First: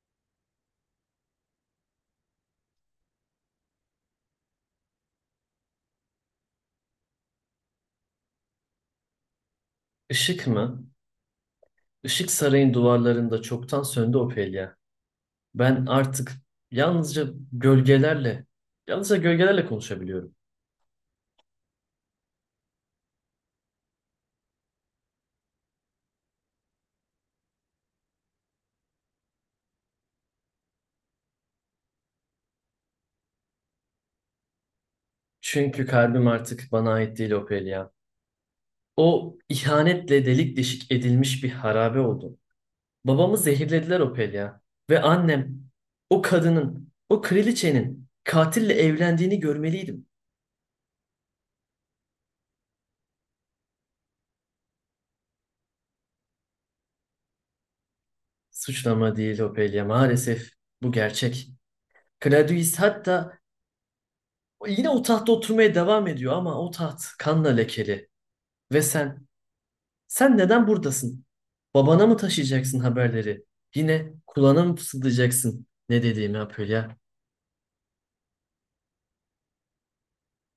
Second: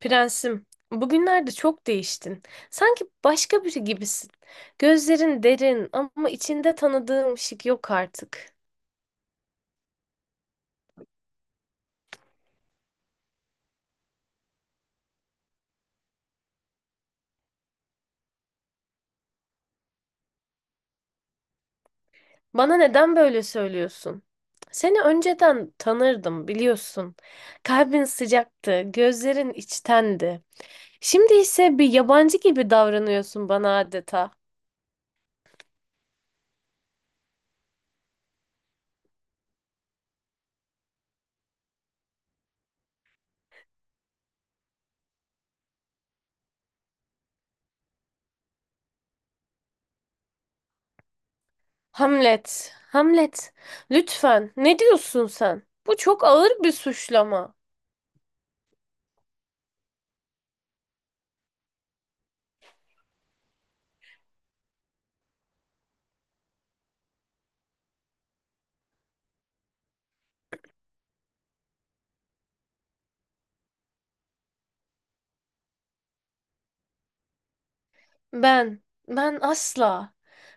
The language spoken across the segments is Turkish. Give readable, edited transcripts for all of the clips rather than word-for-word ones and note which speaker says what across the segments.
Speaker 1: Prensim, bugünlerde çok değiştin. Sanki başka biri gibisin. Gözlerin derin ama içinde tanıdığım ışık yok artık.
Speaker 2: Işık mı? Işık sarayın duvarlarında çoktan söndü, Ophelia. Ben artık yalnızca gölgelerle, yalnızca gölgelerle konuşabiliyorum.
Speaker 1: Bana neden böyle söylüyorsun? Seni önceden tanırdım biliyorsun. Kalbin sıcaktı, gözlerin içtendi. Şimdi ise bir yabancı gibi davranıyorsun bana adeta.
Speaker 2: Çünkü kalbim artık bana ait değil, Ophelia. O, ihanetle delik deşik edilmiş bir harabe oldu. Babamı zehirlediler, Ophelia. Ve annem, o kadının, o kraliçenin katille evlendiğini görmeliydim.
Speaker 1: Hamlet, Hamlet, lütfen ne diyorsun sen? Bu çok ağır bir suçlama.
Speaker 2: Suçlama değil Ophelia, maalesef bu gerçek. Claudius hatta yine o tahtta oturmaya devam ediyor ama o taht kanla lekeli. Ve sen, sen neden buradasın? Babana mı taşıyacaksın haberleri? Yine kulağına mı fısıldayacaksın ne dediğimi, Apolya?
Speaker 1: Ben, ben asla.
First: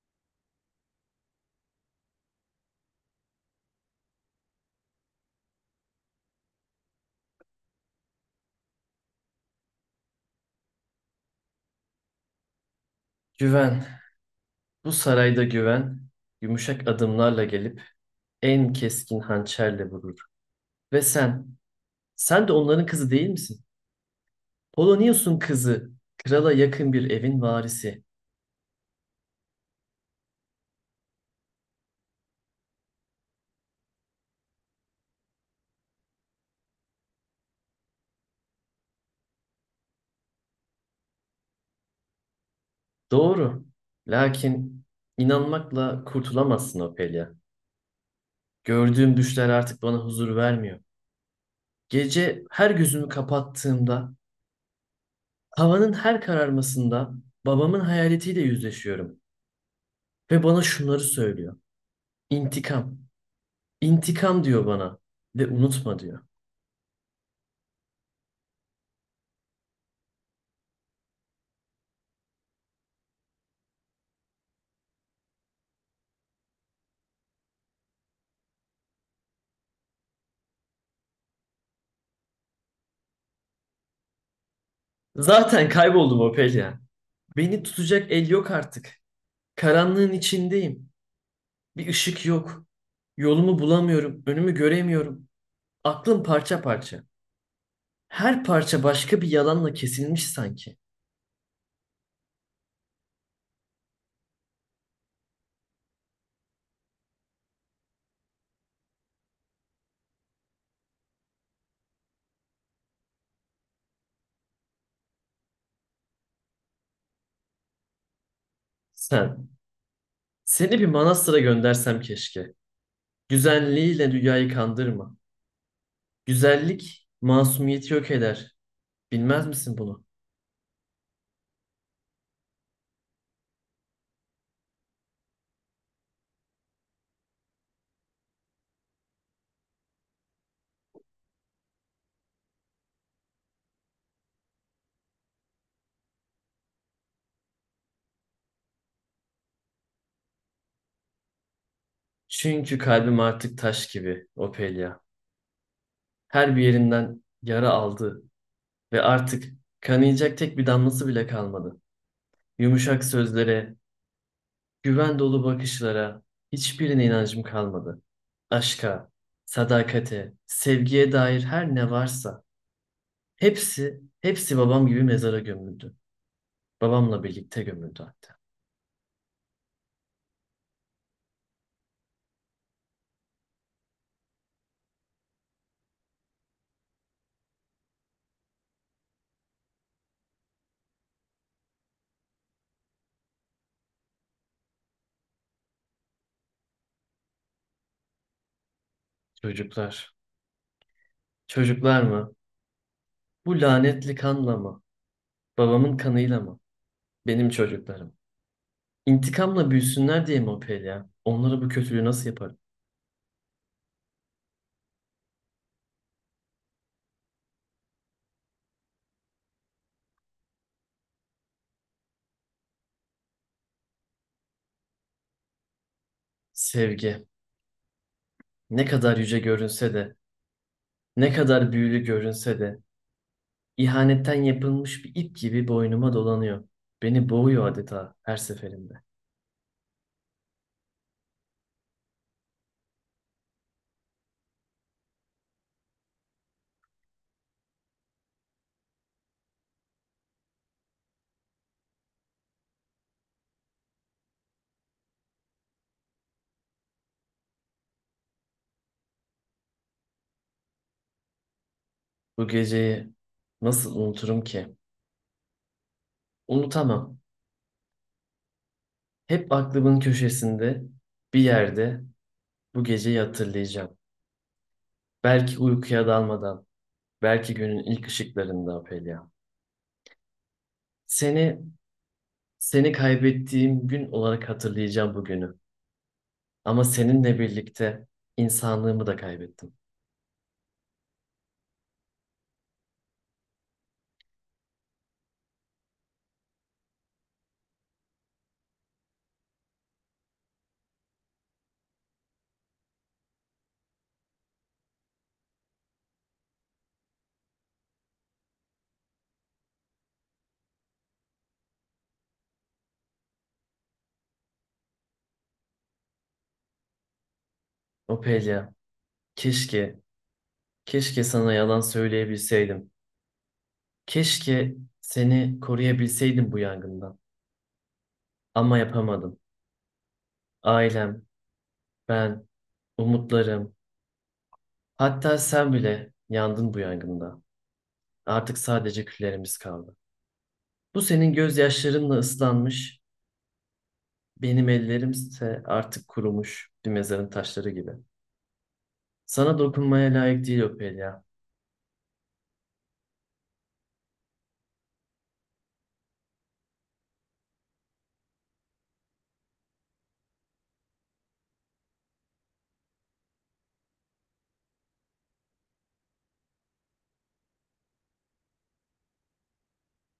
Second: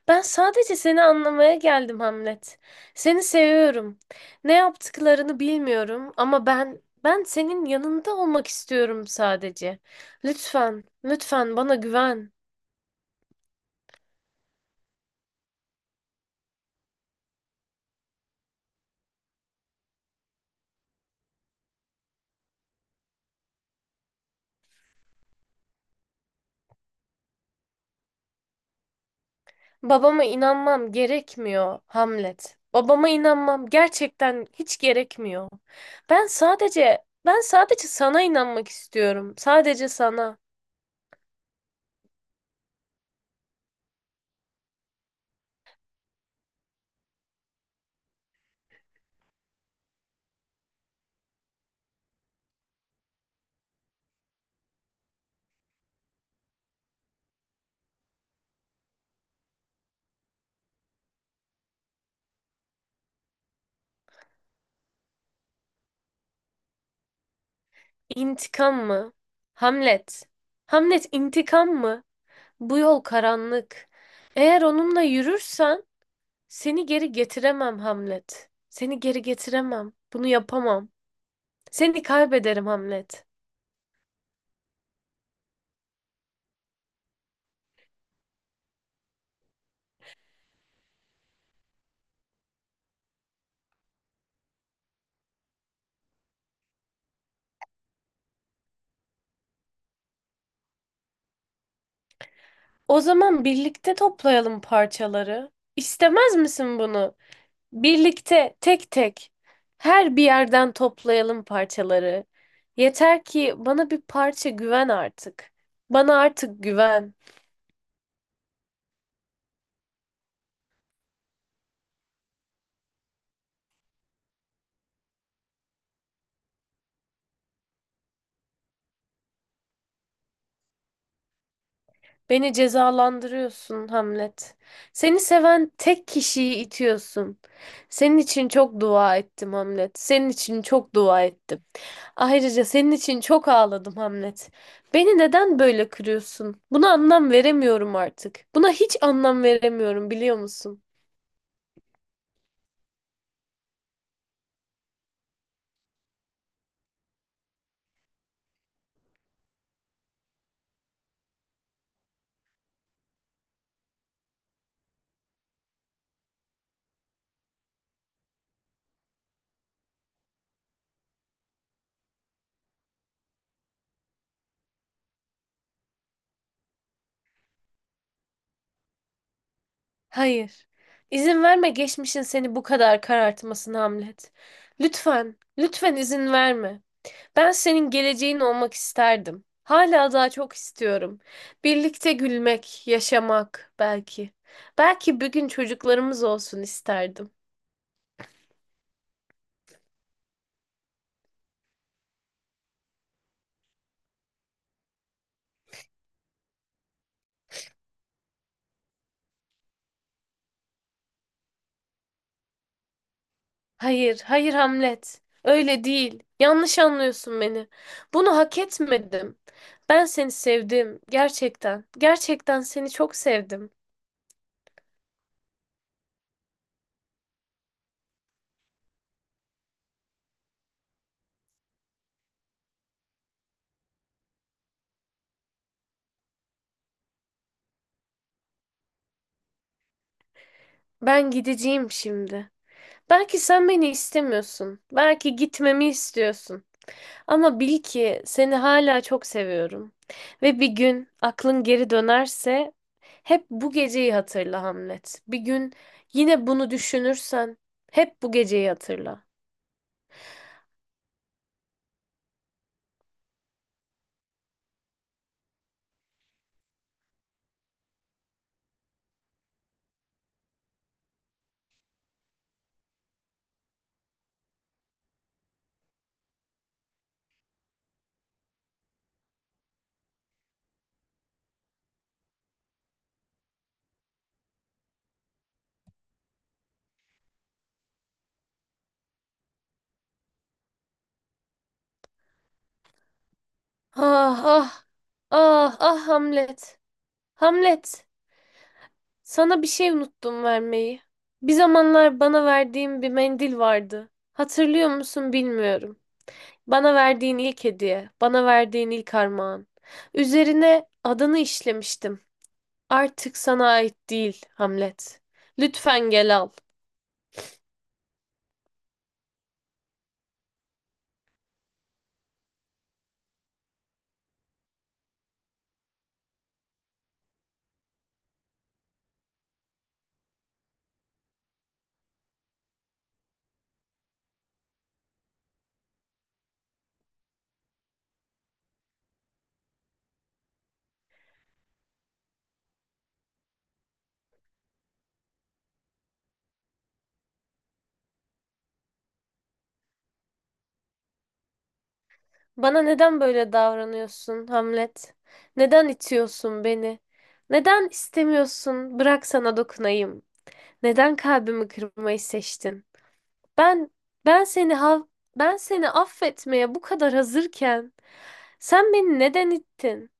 Speaker 1: Ben sadece seni anlamaya geldim Hamlet. Seni seviyorum. Ne yaptıklarını bilmiyorum ama ben senin yanında olmak istiyorum sadece. Lütfen bana güven.
Speaker 2: Güven, bu sarayda güven, yumuşak adımlarla gelip en keskin hançerle vurur. Ve sen, sen de onların kızı değil misin? Polonius'un kızı, krala yakın bir evin varisi.
Speaker 1: Babama inanmam gerekmiyor Hamlet. Babama inanmam gerçekten hiç gerekmiyor. Ben sadece sana inanmak istiyorum. Sadece sana.
Speaker 2: Doğru. Lakin inanmakla kurtulamazsın, Ophelia. Gördüğüm düşler artık bana huzur vermiyor. Gece her gözümü kapattığımda, havanın her kararmasında babamın hayaletiyle yüzleşiyorum. Ve bana şunları söylüyor: İntikam. İntikam diyor bana. Ve unutma diyor.
Speaker 1: İntikam mı? Hamlet. Hamlet intikam mı? Bu yol karanlık. Eğer onunla yürürsen seni geri getiremem Hamlet. Seni geri getiremem. Bunu yapamam. Seni kaybederim Hamlet.
Speaker 2: Zaten kayboldum Ophelia. Beni tutacak el yok artık. Karanlığın içindeyim. Bir ışık yok. Yolumu bulamıyorum. Önümü göremiyorum. Aklım parça parça. Her parça başka bir yalanla kesilmiş sanki.
Speaker 1: O zaman birlikte toplayalım parçaları. İstemez misin bunu? Birlikte tek tek her bir yerden toplayalım parçaları. Yeter ki bana bir parça güven artık. Bana artık güven.
Speaker 2: Sen. Seni bir manastıra göndersem keşke. Güzelliğiyle dünyayı kandırma. Güzellik masumiyeti yok eder. Bilmez misin bunu?
Speaker 1: Beni cezalandırıyorsun Hamlet. Seni seven tek kişiyi itiyorsun. Senin için çok dua ettim Hamlet. Senin için çok dua ettim. Ayrıca senin için çok ağladım Hamlet. Beni neden böyle kırıyorsun? Buna anlam veremiyorum artık. Buna hiç anlam veremiyorum biliyor musun?
Speaker 2: Çünkü kalbim artık taş gibi, Ophelia. Her bir yerinden yara aldı ve artık kanayacak tek bir damlası bile kalmadı. Yumuşak sözlere, güven dolu bakışlara, hiçbirine inancım kalmadı. Aşka, sadakate, sevgiye dair her ne varsa hepsi, hepsi babam gibi mezara gömüldü. Babamla birlikte gömüldü hatta.
Speaker 1: Hayır. İzin verme geçmişin seni bu kadar karartmasına Hamlet. Lütfen izin verme. Ben senin geleceğin olmak isterdim. Hala daha çok istiyorum. Birlikte gülmek, yaşamak belki. Belki bir gün çocuklarımız olsun isterdim.
Speaker 2: Çocuklar. Çocuklar mı? Bu lanetli kanla mı? Babamın kanıyla mı? Benim çocuklarım. İntikamla büyüsünler diye mi, o Pelya? Onlara bu kötülüğü nasıl yaparım?
Speaker 1: Hayır Hamlet. Öyle değil. Yanlış anlıyorsun beni. Bunu hak etmedim. Ben seni sevdim. Gerçekten. Gerçekten seni çok sevdim.
Speaker 2: Sevgi. Ne kadar yüce görünse de, ne kadar büyülü görünse de, ihanetten yapılmış bir ip gibi boynuma dolanıyor. Beni boğuyor adeta her seferinde.
Speaker 1: Ben gideceğim şimdi. Belki sen beni istemiyorsun. Belki gitmemi istiyorsun. Ama bil ki seni hala çok seviyorum. Ve bir gün aklın geri dönerse hep bu geceyi hatırla Hamlet. Bir gün yine bunu düşünürsen hep bu geceyi hatırla.
Speaker 2: Bu geceyi nasıl unuturum ki? Unutamam. Hep aklımın köşesinde, bir yerde bu geceyi hatırlayacağım. Belki uykuya dalmadan, belki günün ilk ışıklarında, Pelia. Seni, seni kaybettiğim gün olarak hatırlayacağım bugünü. Ama seninle birlikte insanlığımı da kaybettim.
Speaker 1: Ah ah ah Hamlet. Hamlet. Sana bir şey unuttum vermeyi. Bir zamanlar bana verdiğin bir mendil vardı. Hatırlıyor musun bilmiyorum. Bana verdiğin ilk hediye, bana verdiğin ilk armağan. Üzerine adını işlemiştim. Artık sana ait değil, Hamlet. Lütfen gel al.
Speaker 2: O Opelia, keşke, keşke sana yalan söyleyebilseydim. Keşke seni koruyabilseydim bu yangından. Ama yapamadım. Ailem, ben, umutlarım, hatta sen bile yandın bu yangında. Artık sadece küllerimiz kaldı. Bu senin gözyaşlarınla ıslanmış. Benim ellerimse artık kurumuş bir mezarın taşları gibi. Sana dokunmaya layık değil, Ophelia.
Speaker 1: Bana neden böyle davranıyorsun, Hamlet? Neden itiyorsun beni? Neden istemiyorsun, bırak sana dokunayım? Neden kalbimi kırmayı seçtin? Ben ben seni ha- ben seni affetmeye bu kadar hazırken sen beni neden ittin?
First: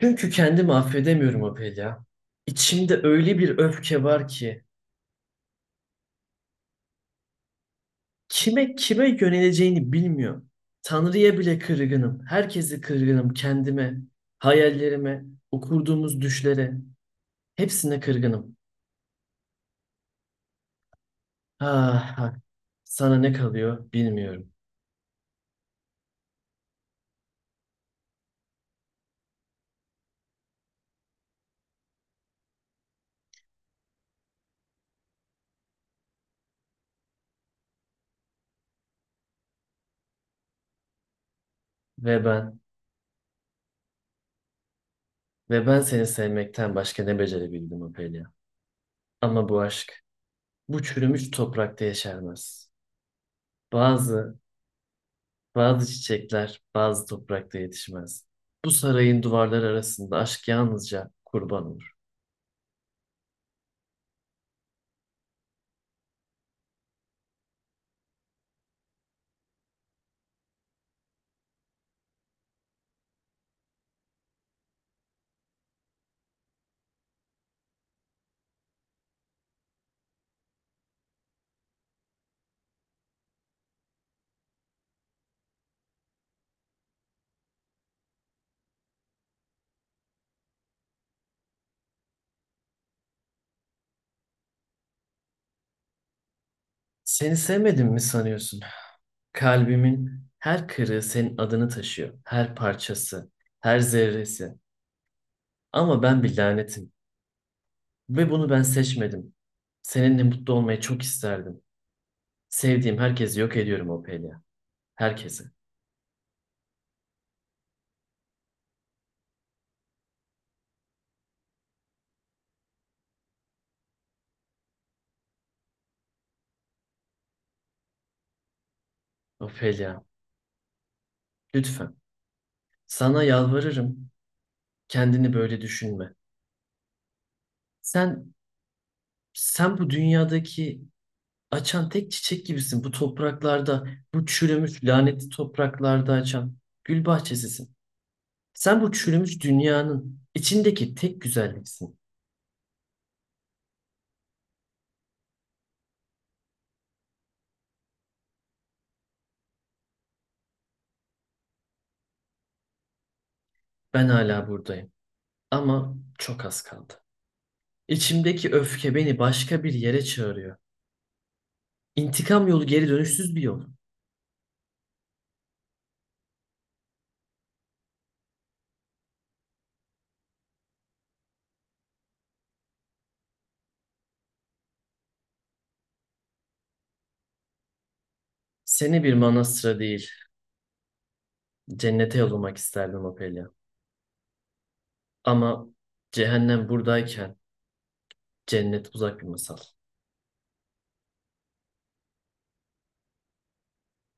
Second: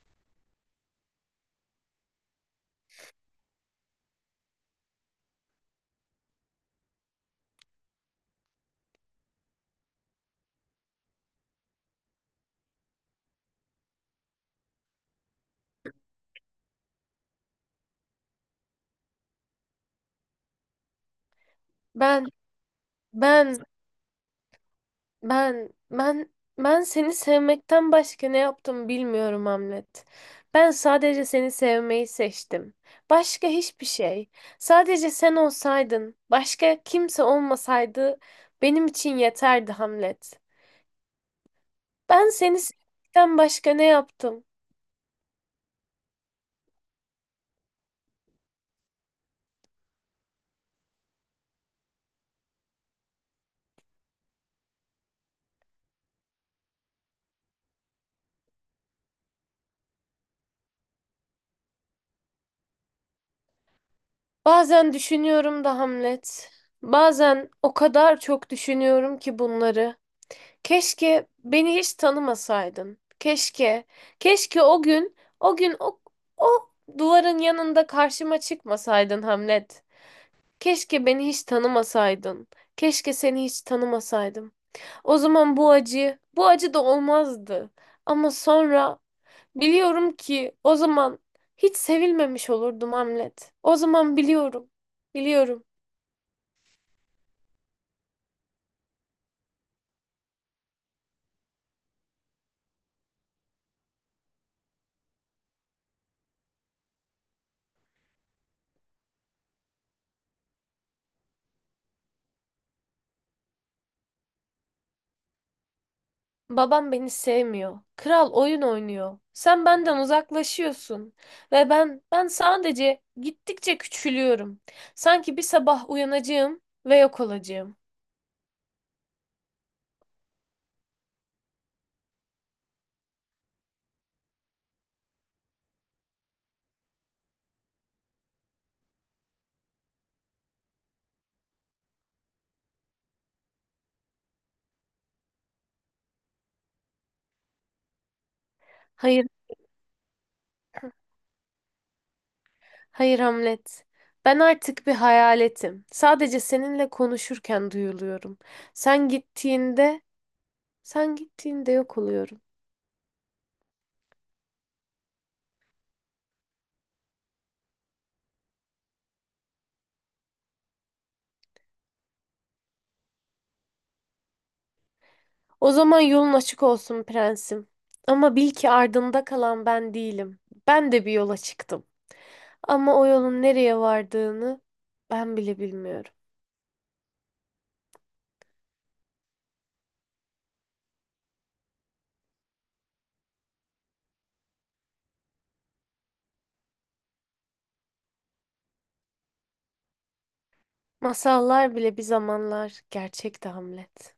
Speaker 2: Çünkü kendimi affedemiyorum, Ophelia. İçimde öyle bir öfke var ki kime yöneleceğini bilmiyorum. Tanrı'ya bile kırgınım. Herkese kırgınım. Kendime, hayallerime, o kurduğumuz düşlere. Hepsine kırgınım. Ah,
Speaker 1: Ben
Speaker 2: ah. Sana ne
Speaker 1: ben
Speaker 2: kalıyor bilmiyorum.
Speaker 1: ben ben ben seni sevmekten başka ne yaptım bilmiyorum Hamlet. Ben sadece seni sevmeyi seçtim. Başka hiçbir şey. Sadece sen olsaydın, başka kimse olmasaydı benim için yeterdi Hamlet.
Speaker 2: Ve
Speaker 1: Ben
Speaker 2: ben,
Speaker 1: seni sevmekten başka ne yaptım?
Speaker 2: ve ben seni sevmekten başka ne becerebildim, Ophelia. Ama bu aşk bu çürümüş toprakta yeşermez. Bazı, bazı çiçekler bazı toprakta yetişmez. Bu sarayın duvarları arasında aşk yalnızca kurban olur.
Speaker 1: Bazen düşünüyorum da Hamlet. Bazen o kadar çok düşünüyorum ki bunları. Keşke beni hiç tanımasaydın. Keşke o gün, o duvarın yanında karşıma çıkmasaydın Hamlet. Keşke beni hiç tanımasaydın. Keşke seni hiç tanımasaydım. O zaman bu acı da olmazdı. Ama sonra biliyorum ki o zaman hiç sevilmemiş olurdum Hamlet. O zaman biliyorum.
Speaker 2: Seni sevmedim mi sanıyorsun? Kalbimin her kırığı senin adını taşıyor. Her parçası, her zerresi. Ama ben bir lanetim ve bunu ben seçmedim. Seninle mutlu olmayı çok isterdim. Sevdiğim herkesi yok ediyorum, Ophelia. Herkesi.
Speaker 1: Babam beni sevmiyor. Kral oyun oynuyor. Sen benden uzaklaşıyorsun ve ben sadece gittikçe küçülüyorum. Sanki bir sabah uyanacağım ve yok olacağım.
Speaker 2: Ophelia, lütfen. Sana yalvarırım. Kendini böyle düşünme. Sen sen bu dünyadaki açan tek çiçek gibisin. Bu topraklarda, bu çürümüş lanetli topraklarda açan gül bahçesisin. Sen bu
Speaker 1: Hayır.
Speaker 2: çürümüş dünyanın içindeki tek güzelliksin.
Speaker 1: Hayır Hamlet. Ben artık bir hayaletim. Sadece seninle konuşurken duyuluyorum. Sen gittiğinde, sen gittiğinde yok oluyorum.
Speaker 2: Ben hala buradayım ama çok az kaldı. İçimdeki öfke beni başka bir yere çağırıyor. İntikam yolu geri dönüşsüz bir yol.
Speaker 1: O zaman yolun açık olsun prensim. Ama bil ki ardında kalan ben değilim. Ben de bir yola çıktım. Ama o yolun nereye vardığını ben bile bilmiyorum.
Speaker 2: Seni bir manastıra değil, cennete yollamak isterdim, Ophelia. Ama cehennem buradayken cennet uzak bir masal.
Speaker 1: Masallar bile bir zamanlar gerçekti Hamlet.